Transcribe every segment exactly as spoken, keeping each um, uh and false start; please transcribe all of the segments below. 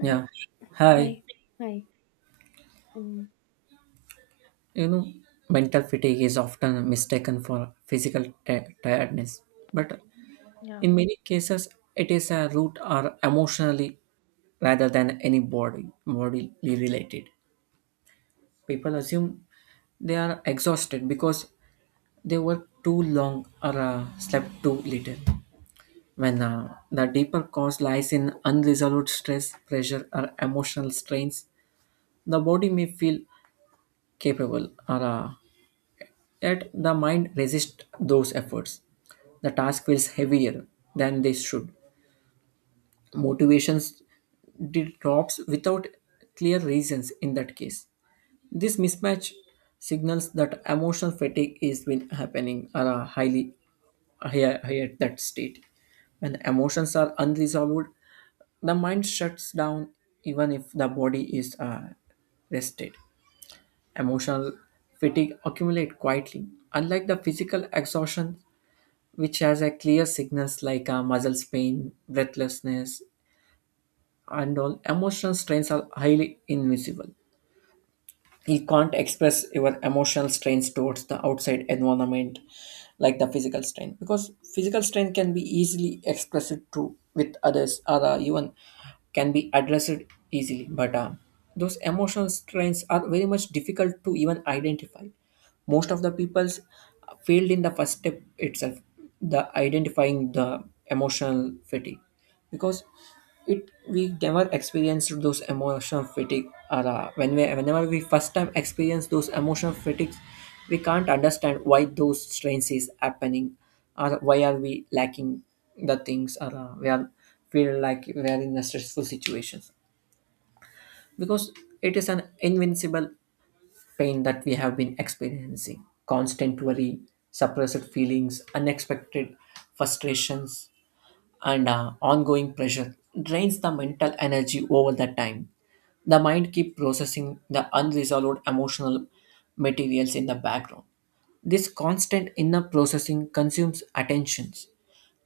Yeah. hi, Hi. hi. And You know, mental fatigue is often mistaken for physical ti- tiredness, but yeah, in many cases, it is a root or emotionally rather than any body bodily related. People assume they are exhausted because they work too long or uh, slept too little. When uh, the deeper cause lies in unresolved stress, pressure, or emotional strains, the body may feel capable or uh, yet the mind resists those efforts. The task feels heavier than they should. Motivations drops without clear reasons in that case. This mismatch signals that emotional fatigue is been happening at a highly higher, higher at that state. When emotions are unresolved, the mind shuts down even if the body is uh, rested. Emotional fatigue accumulates quietly. Unlike the physical exhaustion, which has a clear signals like uh, muscle pain, breathlessness, and all. Emotional strains are highly invisible. You can't express your emotional strains towards the outside environment like the physical strain, because physical strain can be easily expressed to with others or uh, even can be addressed easily but uh, those emotional strains are very much difficult to even identify. Most of the people's failed in the first step itself, the identifying the emotional fatigue, because it we never experienced those emotional fatigue, or uh, when we, whenever we first time experience those emotional fatigues, we can't understand why those strains is happening, or why are we lacking the things, or uh, we are feel like we are in a stressful situations, because it is an invincible pain that we have been experiencing. Constant worry, suppressed feelings, unexpected frustrations, and uh, ongoing pressure drains the mental energy over the time. The mind keeps processing the unresolved emotional materials in the background. This constant inner processing consumes attentions.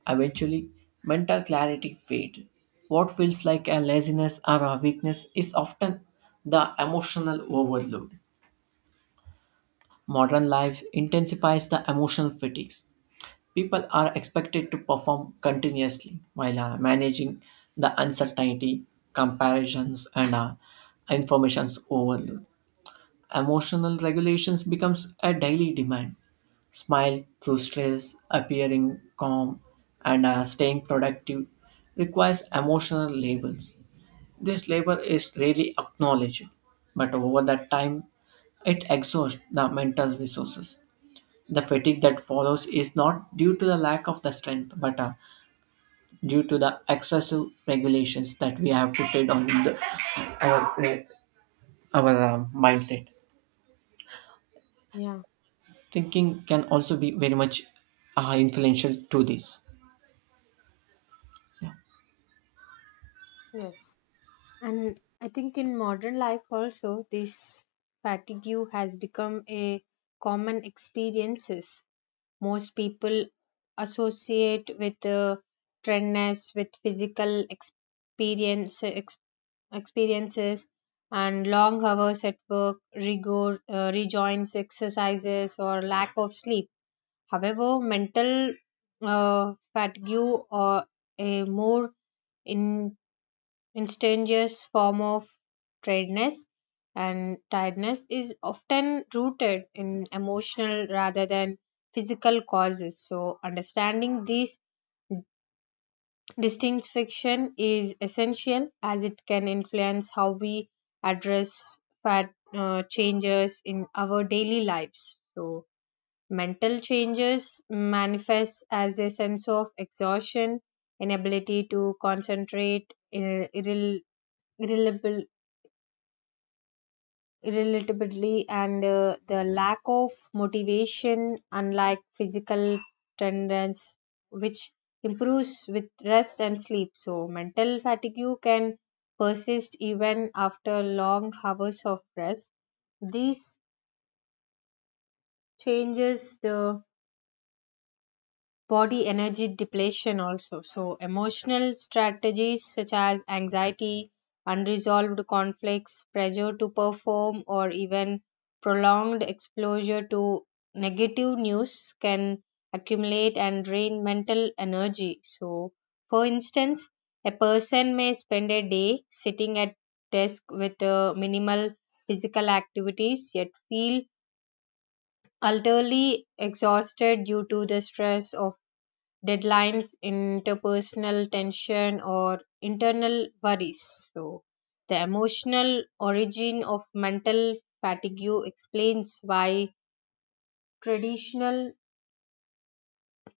Eventually, mental clarity fades. What feels like a laziness or a weakness is often the emotional overload. Modern life intensifies the emotional fatigues. People are expected to perform continuously while uh, managing the uncertainty, comparisons, and uh, information's overload. Emotional regulations becomes a daily demand. Smile through stress, appearing calm, and uh, staying productive requires emotional labels. This labor is rarely acknowledged, but over that time, it exhausts the mental resources. The fatigue that follows is not due to the lack of the strength, but uh, due to the excessive regulations that we have put it on the, our, our uh, mindset. yeah, Thinking can also be very much uh, influential to this. yes. And I think in modern life also, this fatigue has become a common experiences. Most people associate with uh, trendness, with physical experience, ex- experiences, and long hours at work, rigor, uh, rejoins exercises, or lack of sleep. However, mental uh, fatigue or a more in, instantaneous form of tiredness and tiredness is often rooted in emotional rather than physical causes. So, understanding these distinction is essential as it can influence how we address fat uh, changes in our daily lives. So, mental changes manifest as a sense of exhaustion, inability to concentrate ir- irrel- irreliable- irrelitably, and uh, the lack of motivation, unlike physical tenderness, which improves with rest and sleep. So, mental fatigue can persist even after long hours of rest. These changes the body energy depletion also, so emotional strategies such as anxiety, unresolved conflicts, pressure to perform, or even prolonged exposure to negative news can accumulate and drain mental energy. So for instance, a person may spend a day sitting at desk with uh, minimal physical activities yet feel utterly exhausted due to the stress of deadlines, interpersonal tension, or internal worries. So, the emotional origin of mental fatigue explains why traditional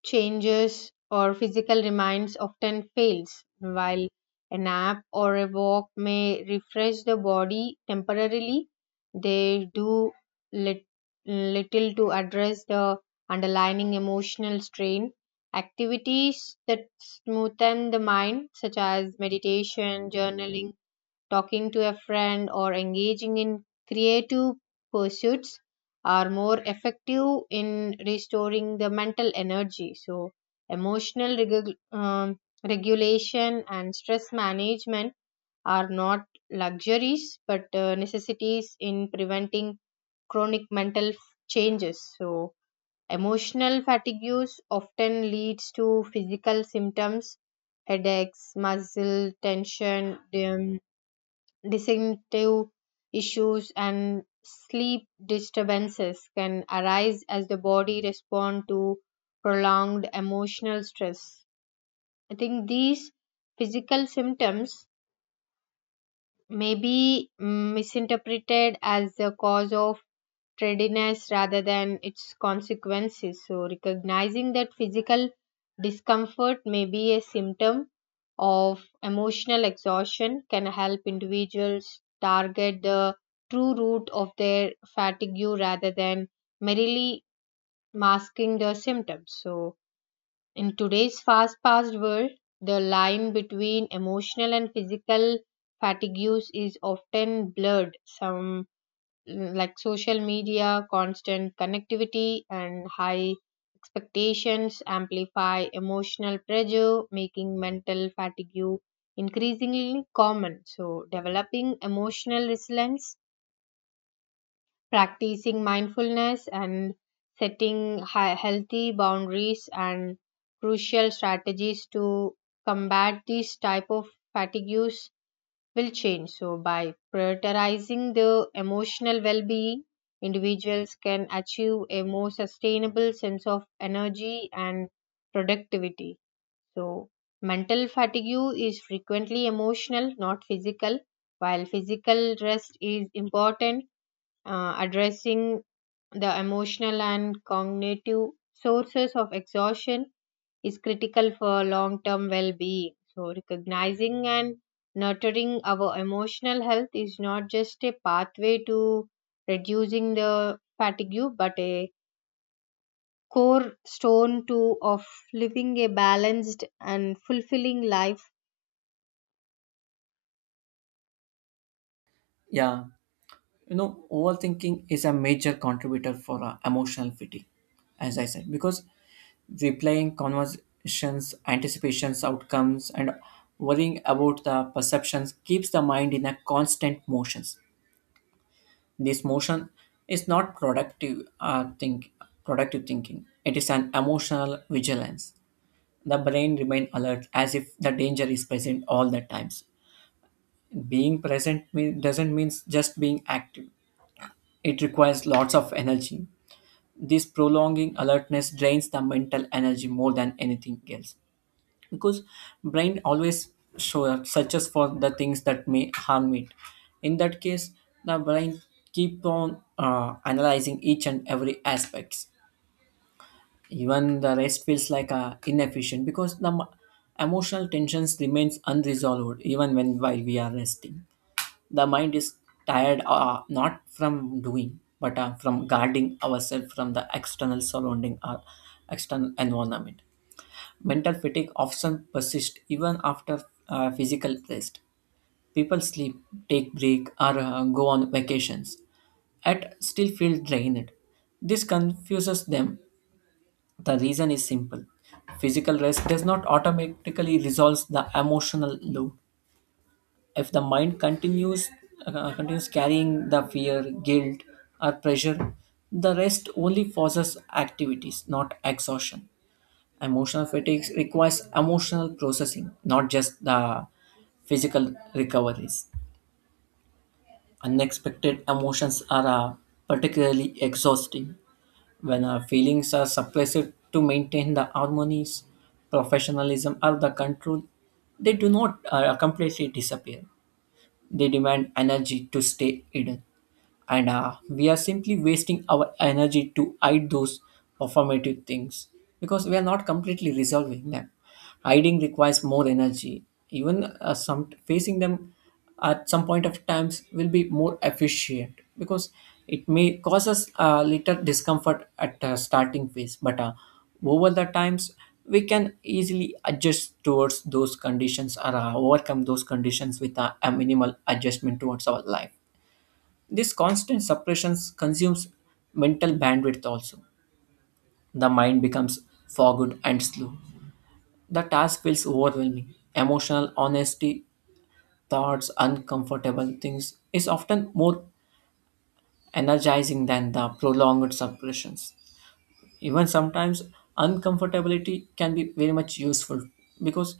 changes or physical reminds often fails. While a nap or a walk may refresh the body temporarily, they do lit- little to address the underlying emotional strain. Activities that smoothen the mind, such as meditation, journaling, talking to a friend, or engaging in creative pursuits are more effective in restoring the mental energy. So, emotional regu- um, regulation and stress management are not luxuries but uh, necessities in preventing chronic mental f- changes. So, emotional fatigue often leads to physical symptoms. Headaches, muscle tension, um digestive issues, and sleep disturbances can arise as the body responds to prolonged emotional stress. I think these physical symptoms may be misinterpreted as the cause of readiness rather than its consequences. So, recognizing that physical discomfort may be a symptom of emotional exhaustion can help individuals target the true root of their fatigue rather than merely masking the symptoms. So, in today's fast paced world, the line between emotional and physical fatigues is often blurred. Some mm, like social media, constant connectivity, and high expectations amplify emotional pressure, making mental fatigue increasingly common. So, developing emotional resilience, practicing mindfulness, and setting high, healthy boundaries and crucial strategies to combat these type of fatigues will change. So, by prioritizing the emotional well being, individuals can achieve a more sustainable sense of energy and productivity. So, mental fatigue is frequently emotional, not physical. While physical rest is important, uh, addressing the emotional and cognitive sources of exhaustion is critical for long term well being. So, recognizing and nurturing our emotional health is not just a pathway to reducing the fatigue, but a core stone to of living a balanced and fulfilling life. Yeah, you know, overthinking is a major contributor for uh, emotional fatigue, as I said, because replaying conversations, anticipations, outcomes, and worrying about the perceptions keeps the mind in a constant motion. This motion is not productive uh, think productive thinking. It is an emotional vigilance. The brain remains alert as if the danger is present all the times. Being present mean, doesn't mean just being active. It requires lots of energy. This prolonging alertness drains the mental energy more than anything else, because brain always show, searches for the things that may harm it. In that case the brain keep on uh, analyzing each and every aspects. Even the rest feels like uh, inefficient, because the m- emotional tensions remains unresolved even when while we are resting. The mind is tired uh, not from doing but uh, from guarding ourselves from the external surrounding or external environment. Mental fatigue often persists even after uh, physical rest. People sleep, take break, or uh, go on vacations, yet still feel drained. This confuses them. The reason is simple: physical rest does not automatically resolve the emotional load. If the mind continues uh, continues carrying the fear, guilt, or pressure, the rest only forces activities, not exhaustion. Emotional fatigue requires emotional processing, not just the physical recoveries. Unexpected emotions are uh, particularly exhausting when our feelings are suppressed to maintain the harmonies, professionalism, or the control. They do not uh, completely disappear, they demand energy to stay hidden. And uh, we are simply wasting our energy to hide those performative things, because we are not completely resolving them. Hiding requires more energy. Even uh, some facing them at some point of times will be more efficient, because it may cause us a little discomfort at uh, starting phase, but uh, over the times, we can easily adjust towards those conditions or uh, overcome those conditions with a, a minimal adjustment towards our life. This constant suppressions consumes mental bandwidth also. The mind becomes fogged and slow. The task feels overwhelming. Emotional honesty, thoughts, uncomfortable things is often more energizing than the prolonged suppressions. Even sometimes uncomfortability can be very much useful, because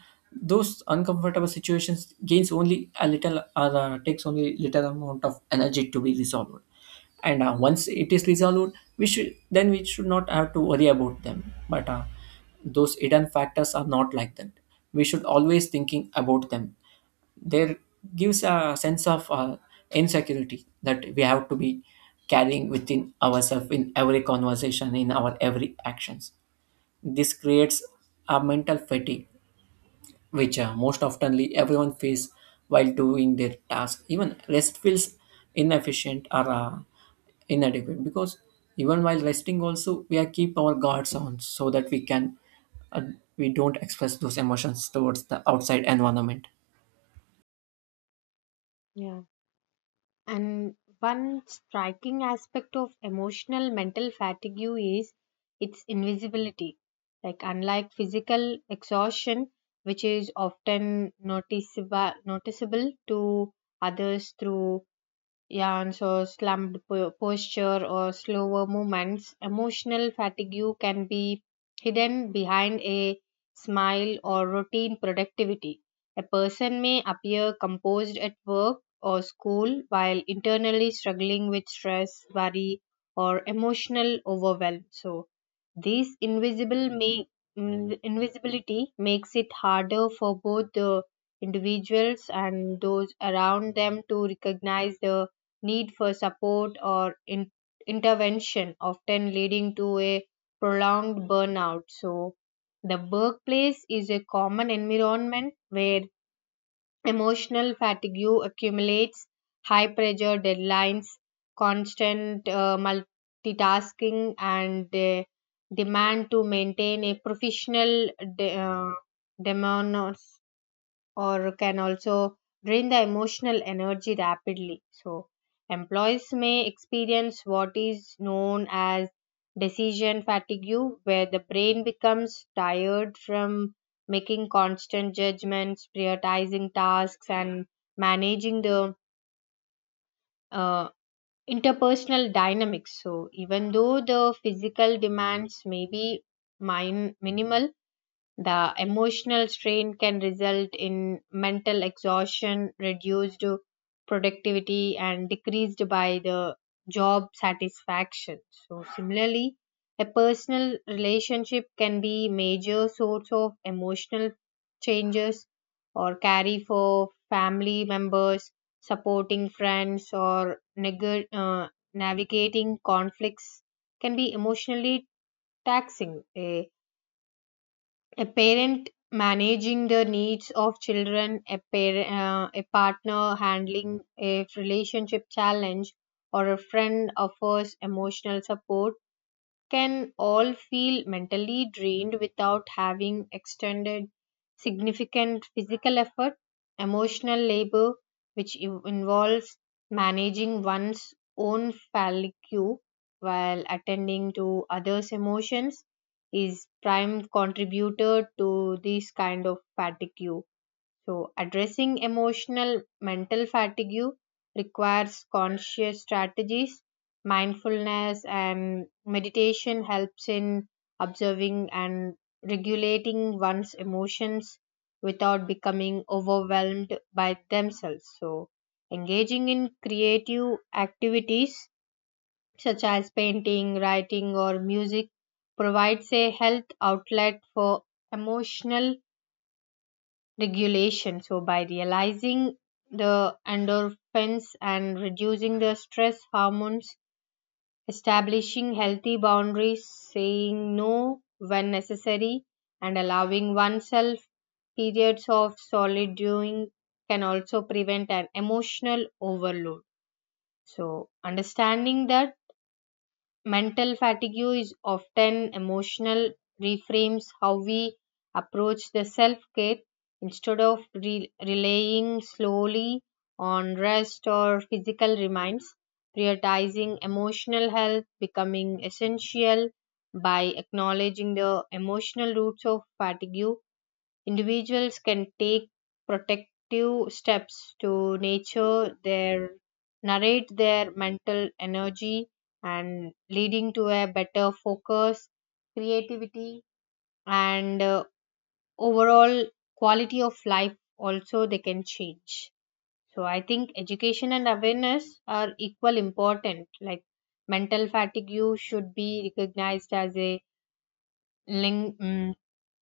those uncomfortable situations gains only a little or uh, takes only little amount of energy to be resolved, and uh, once it is resolved we should then we should not have to worry about them, but uh, those hidden factors are not like that. We should always thinking about them. There gives a sense of uh, insecurity that we have to be carrying within ourselves in every conversation in our every actions. This creates a mental fatigue which uh, most oftenly everyone feels while doing their task. Even rest feels inefficient or uh, inadequate, because even while resting also we are keep our guards on so that we can uh, we don't express those emotions towards the outside environment. Yeah. And one striking aspect of emotional mental fatigue is its invisibility. Like, unlike physical exhaustion, which is often noticeable, noticeable to others through yeah, and so slumped po- posture or slower movements. Emotional fatigue can be hidden behind a smile or routine productivity. A person may appear composed at work or school while internally struggling with stress, worry, or emotional overwhelm. So, this invisible may, mm, invisibility makes it harder for both the individuals and those around them to recognize the need for support or in- intervention, often leading to a prolonged burnout. So, the workplace is a common environment where emotional fatigue accumulates. High pressure deadlines, constant uh, multitasking, and the demand to maintain a professional de- uh, demeanor or can also drain the emotional energy rapidly. So, employees may experience what is known as decision fatigue, where the brain becomes tired from making constant judgments, prioritizing tasks, and managing the uh, interpersonal dynamics. So, even though the physical demands may be min- minimal, the emotional strain can result in mental exhaustion, reduced productivity, and decreased by the job satisfaction. So, similarly, a personal relationship can be major source of emotional changes or carry for family members, supporting friends, or neg- uh, navigating conflicts can be emotionally taxing. A a parent managing the needs of children, a, par- uh, a partner handling a relationship challenge, or a friend offers emotional support can all feel mentally drained without having extended significant physical effort. Emotional labor, which in- involves managing one's own fallicu while attending to others' emotions, is prime contributor to this kind of fatigue. So, addressing emotional mental fatigue requires conscious strategies. Mindfulness and meditation helps in observing and regulating one's emotions without becoming overwhelmed by themselves. So, engaging in creative activities such as painting, writing, or music provides a health outlet for emotional regulation. So, by realizing the endorphins and reducing the stress hormones, establishing healthy boundaries, saying no when necessary, and allowing oneself periods of solitude can also prevent an emotional overload. So, understanding that mental fatigue is often emotional, reframes how we approach the self care instead of re- relying slowly on rest or physical reminds, prioritizing emotional health becoming essential by acknowledging the emotional roots of fatigue. Individuals can take protective steps to nature their narrate their mental energy and leading to a better focus, creativity, and uh, overall quality of life also they can change. So I think education and awareness are equal important. Like mental fatigue you should be recognized as a ling- mm,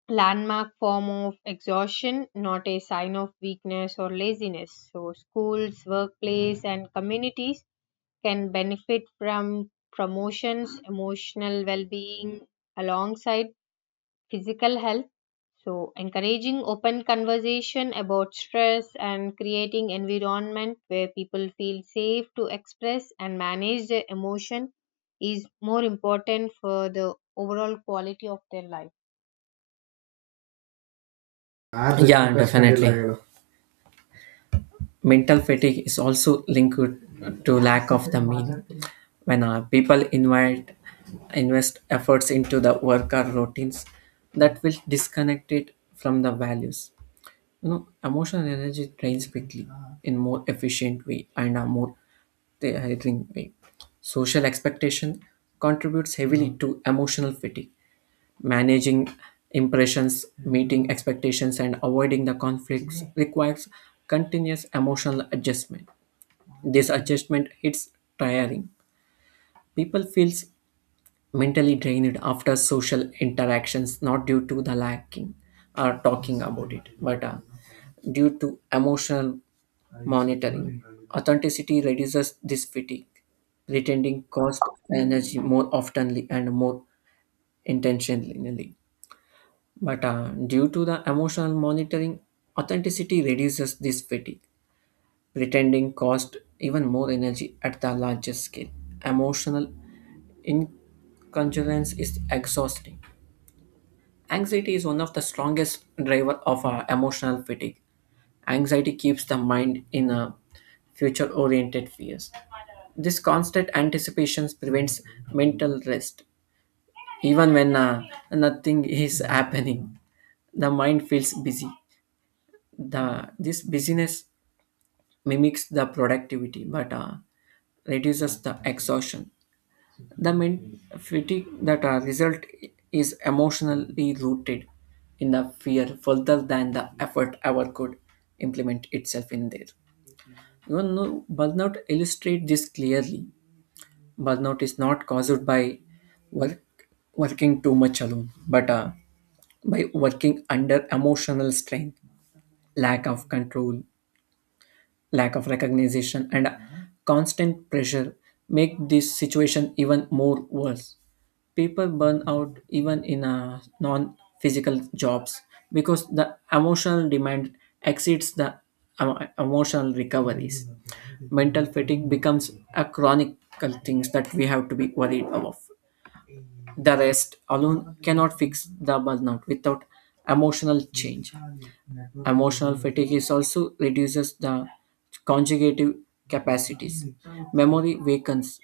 landmark form of exhaustion, not a sign of weakness or laziness. So, schools, workplace, and communities can benefit from promotions, emotional well being alongside physical health. So, encouraging open conversation about stress and creating environment where people feel safe to express and manage their emotion is more important for the overall quality of their life. As yeah, definitely mental fatigue is also linked to lack of the meaning, when uh, people invite invest efforts into the work or routines that will disconnect it from the values. You know, emotional energy drains quickly in more efficient way and a more tiring way. Social expectation contributes heavily to emotional fatigue. Managing impressions, meeting expectations, and avoiding the conflicts requires continuous emotional adjustment. This adjustment hits tiring. People feels mentally drained after social interactions, not due to the lacking or talking about it, but uh, due to emotional monitoring. Authenticity reduces this fatigue. Pretending cost energy more oftenly and more intentionally. But uh, due to the emotional monitoring, authenticity reduces this fatigue. Pretending cost even more energy at the largest scale. Emotional incongruence is exhausting. Anxiety is one of the strongest driver of uh, emotional fatigue. Anxiety keeps the mind in a future-oriented fears. This constant anticipation prevents mental rest. Even when uh, nothing is happening, the mind feels busy. The this busyness mimics the productivity but uh, reduces the exhaustion. The men- fatigue that uh, result is emotionally rooted in the fear further than the effort ever could implement itself in there. You know, burnout illustrate this clearly. Burnout is not caused by work working too much alone, but uh, by working under emotional strain, lack of control, lack of recognition, and constant pressure make this situation even more worse. People burn out even in uh, non-physical jobs, because the emotional demand exceeds the emo- emotional recoveries. Mental fatigue becomes a chronic thing that we have to be worried of. The rest alone cannot fix the burnout without emotional change. Emotional fatigue is also reduces the conjugative capacities. Memory wakens,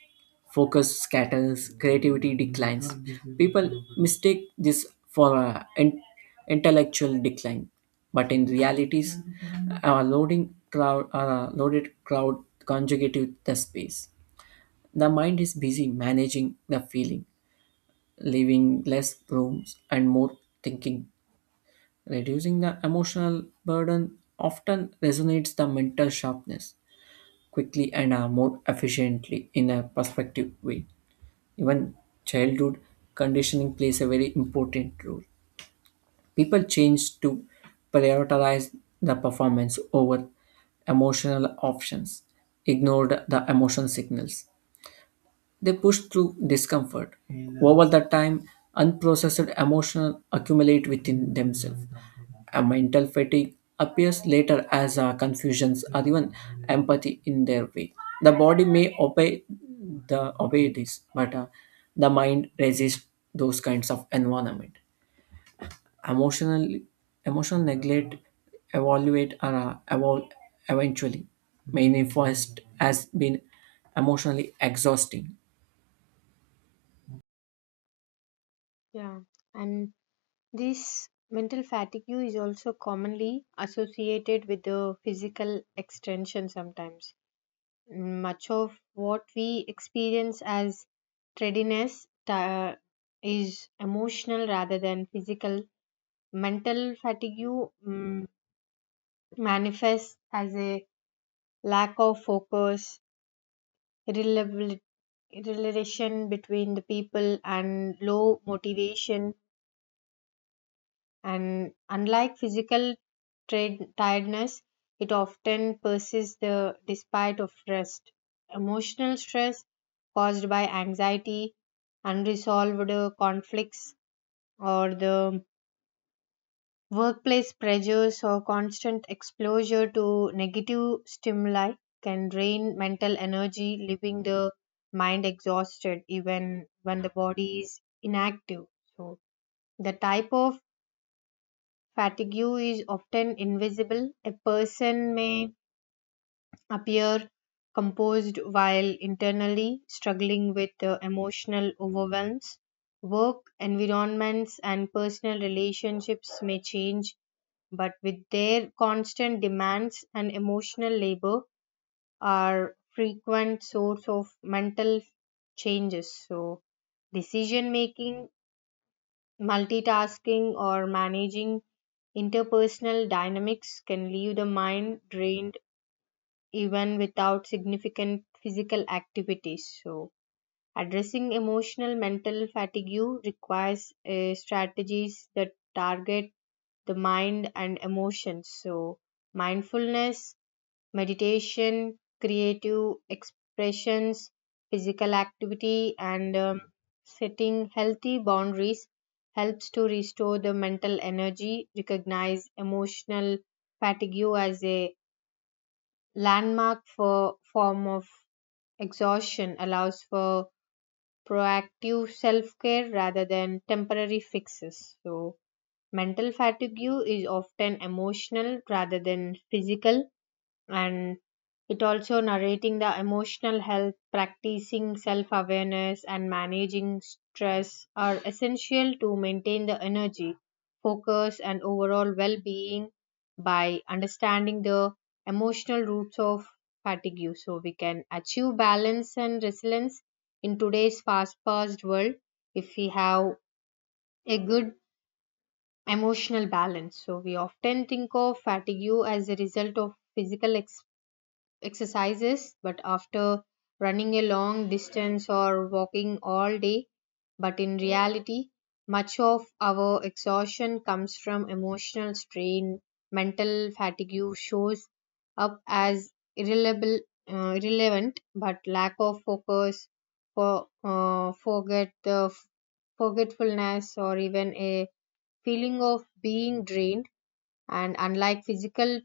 focus scatters, creativity declines. People mistake this for a in- intellectual decline, but in realities, a loading crowd, a loaded crowd conjugative the space. The mind is busy managing the feeling, leaving less rooms and more thinking. Reducing the emotional burden often resonates the mental sharpness quickly and uh, more efficiently in a perspective way. Even childhood conditioning plays a very important role. People change to prioritize the performance over emotional options, ignore the emotion signals. They push through discomfort. Over the time, unprocessed emotions accumulate within themselves. A mental fatigue appears later as uh, confusions or even empathy in their way. The body may obey the obey this, but uh, the mind resists those kinds of environment. Emotional emotional neglect evaluate or uh, evol- eventually manifest as being emotionally exhausting. Yeah. And this mental fatigue is also commonly associated with the physical extension sometimes. Much of what we experience as tardiness ti- is emotional rather than physical. Mental fatigue mm, manifests as a lack of focus, reliability relation between the people and low motivation, and unlike physical trade, tiredness, it often persists the despite of rest. Emotional stress caused by anxiety, unresolved uh, conflicts, or the workplace pressures or constant exposure to negative stimuli can drain mental energy, leaving the mind exhausted even when the body is inactive. So, the type of fatigue is often invisible. A person may appear composed while internally struggling with uh, emotional overwhelms. Work environments and personal relationships may change, but with their constant demands and emotional labor are frequent source of mental changes. So decision making, multitasking, or managing interpersonal dynamics can leave the mind drained even without significant physical activities. So, addressing emotional mental fatigue requires uh, strategies that target the mind and emotions. So, mindfulness meditation, creative expressions, physical activity, and um, setting healthy boundaries helps to restore the mental energy, recognize emotional fatigue as a landmark for form of exhaustion, allows for proactive self-care rather than temporary fixes. So mental fatigue is often emotional rather than physical, and it also narrating the emotional health, practicing self awareness and managing stress are essential to maintain the energy, focus, and overall well being. By understanding the emotional roots of fatigue, so we can achieve balance and resilience in today's fast paced world. If we have a good emotional balance, so we often think of fatigue as a result of physical exercises, but after running a long distance or walking all day. But in reality, much of our exhaustion comes from emotional strain. Mental fatigue shows up as irrelevable, uh, irrelevant, but lack of focus, for, uh, forget the forgetfulness, or even a feeling of being drained. And unlike physical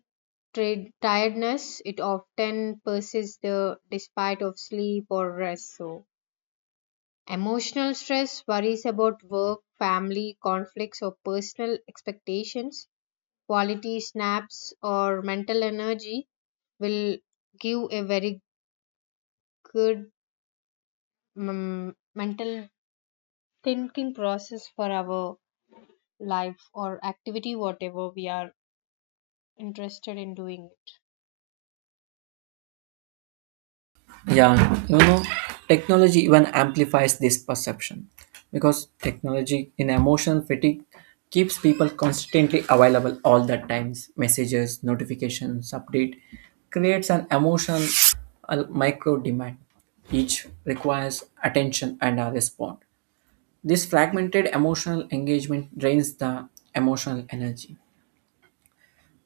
trade tiredness, it often persists the despite of sleep or rest. So emotional stress, worries about work, family conflicts, or personal expectations, quality snaps or mental energy will give a very good mm mental thinking process for our life or activity whatever we are interested in doing it. Yeah, you know, technology even amplifies this perception, because technology in emotional fatigue keeps people constantly available all the times. Messages, notifications, update creates an emotional uh, micro demand. Each requires attention and a response. This fragmented emotional engagement drains the emotional energy.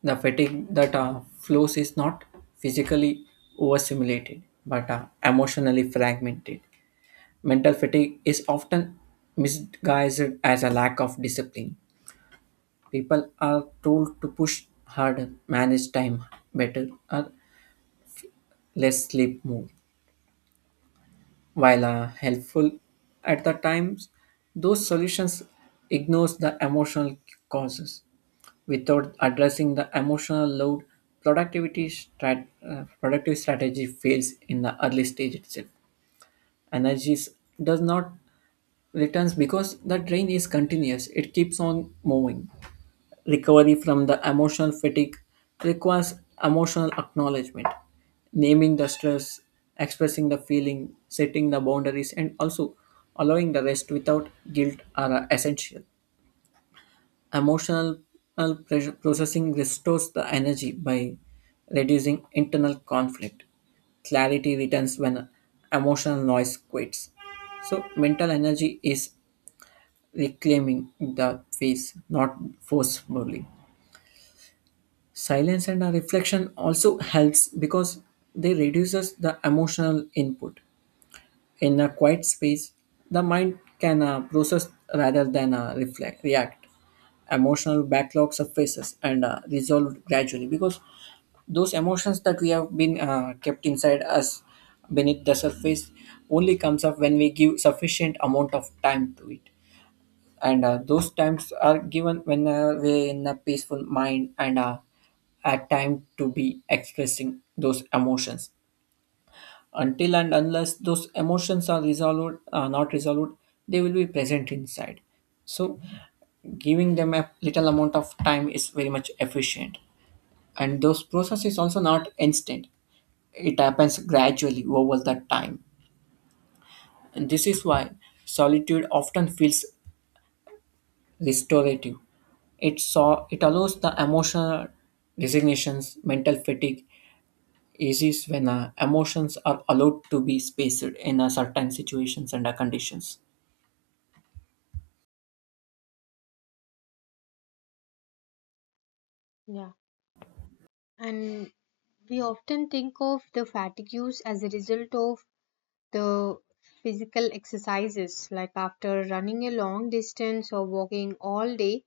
The fatigue that uh, flows is not physically overstimulated but uh, emotionally fragmented. Mental fatigue is often misguised as a lack of discipline. People are told to push harder, manage time better, or less sleep more. While uh, helpful at the times, those solutions ignores the emotional causes. Without addressing the emotional load, productivity strat- uh, productive strategy fails in the early stage itself. Energies does not returns because the train is continuous, it keeps on moving. Recovery from the emotional fatigue requires emotional acknowledgement, naming the stress, expressing the feeling, setting the boundaries, and also allowing the rest without guilt are essential. Emotional pressure processing restores the energy by reducing internal conflict. Clarity returns when emotional noise quits. So mental energy is reclaiming the face, not forcefully. Silence and a reflection also helps, because they reduces the emotional input. In a quiet space, the mind can uh, process rather than uh, reflect, react. Emotional backlogs surfaces and uh, resolved gradually, because those emotions that we have been uh, kept inside us beneath the surface only comes up when we give sufficient amount of time to it, and uh, those times are given when uh, we're in a peaceful mind and uh, a time to be expressing those emotions. Until and unless those emotions are resolved uh, not resolved, they will be present inside. So giving them a little amount of time is very much efficient, and those process is also not instant, it happens gradually over the time. And this is why solitude often feels restorative. It saw it allows the emotional resignations. Mental fatigue eases when uh, emotions are allowed to be spaced in a certain situations and uh, conditions. Yeah, and we often think of the fatigues as a result of the physical exercises, like after running a long distance or walking all day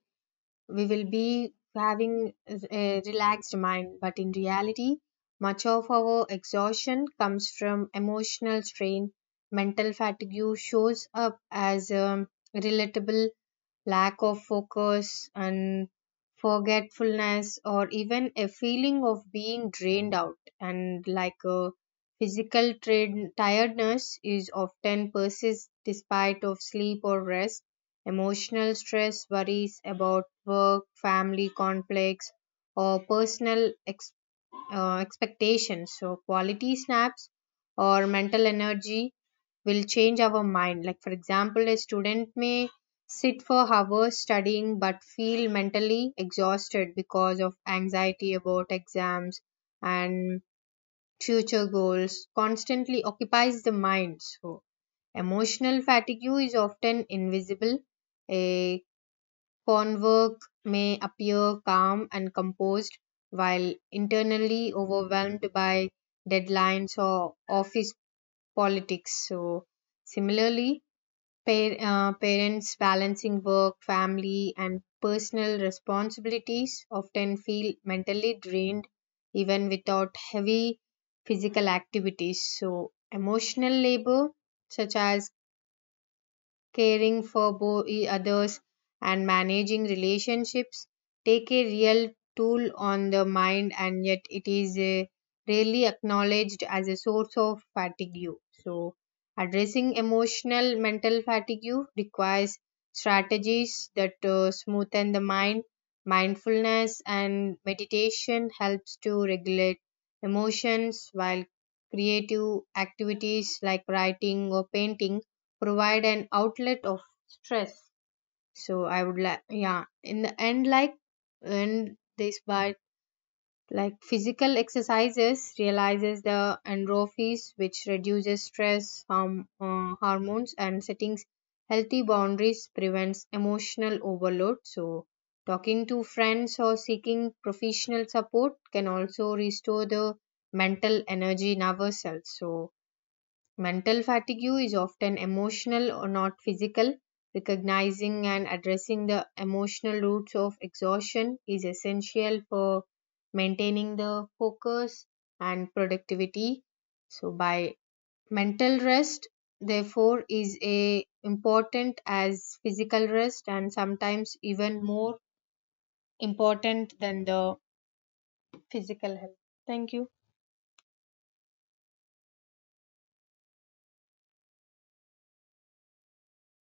we will be having a relaxed mind, but in reality, much of our exhaustion comes from emotional strain. Mental fatigue shows up as a relatable lack of focus and forgetfulness, or even a feeling of being drained out. And like a physical tra- tiredness is often persists despite of sleep or rest. Emotional stress, worries about work, family conflicts, or personal ex- uh, expectations. So, quality snaps or mental energy will change our mind. Like, for example, a student may sit for hours studying but feel mentally exhausted because of anxiety about exams and future goals constantly occupies the mind. So emotional fatigue is often invisible. A Converk may appear calm and composed, while internally overwhelmed by deadlines or office politics. So, similarly, par- uh, parents balancing work, family, and personal responsibilities often feel mentally drained even without heavy physical activities. So, emotional labor, such as caring for bo- e- others, and managing relationships take a real toll on the mind, and yet it is uh, rarely acknowledged as a source of fatigue. So, addressing emotional mental fatigue requires strategies that uh, smoothen the mind. Mindfulness and meditation helps to regulate emotions, while creative activities like writing or painting provide an outlet of stress. So I would like, yeah, in the end, like when this by like physical exercises realizes the endorphins which reduces stress um, uh, hormones and settings healthy boundaries prevents emotional overload. So talking to friends or seeking professional support can also restore the mental energy in ourselves. So mental fatigue is often emotional or not physical. Recognizing and addressing the emotional roots of exhaustion is essential for maintaining the focus and productivity. So, by mental rest, therefore, is a important as physical rest and sometimes even more important than the physical health. Thank you.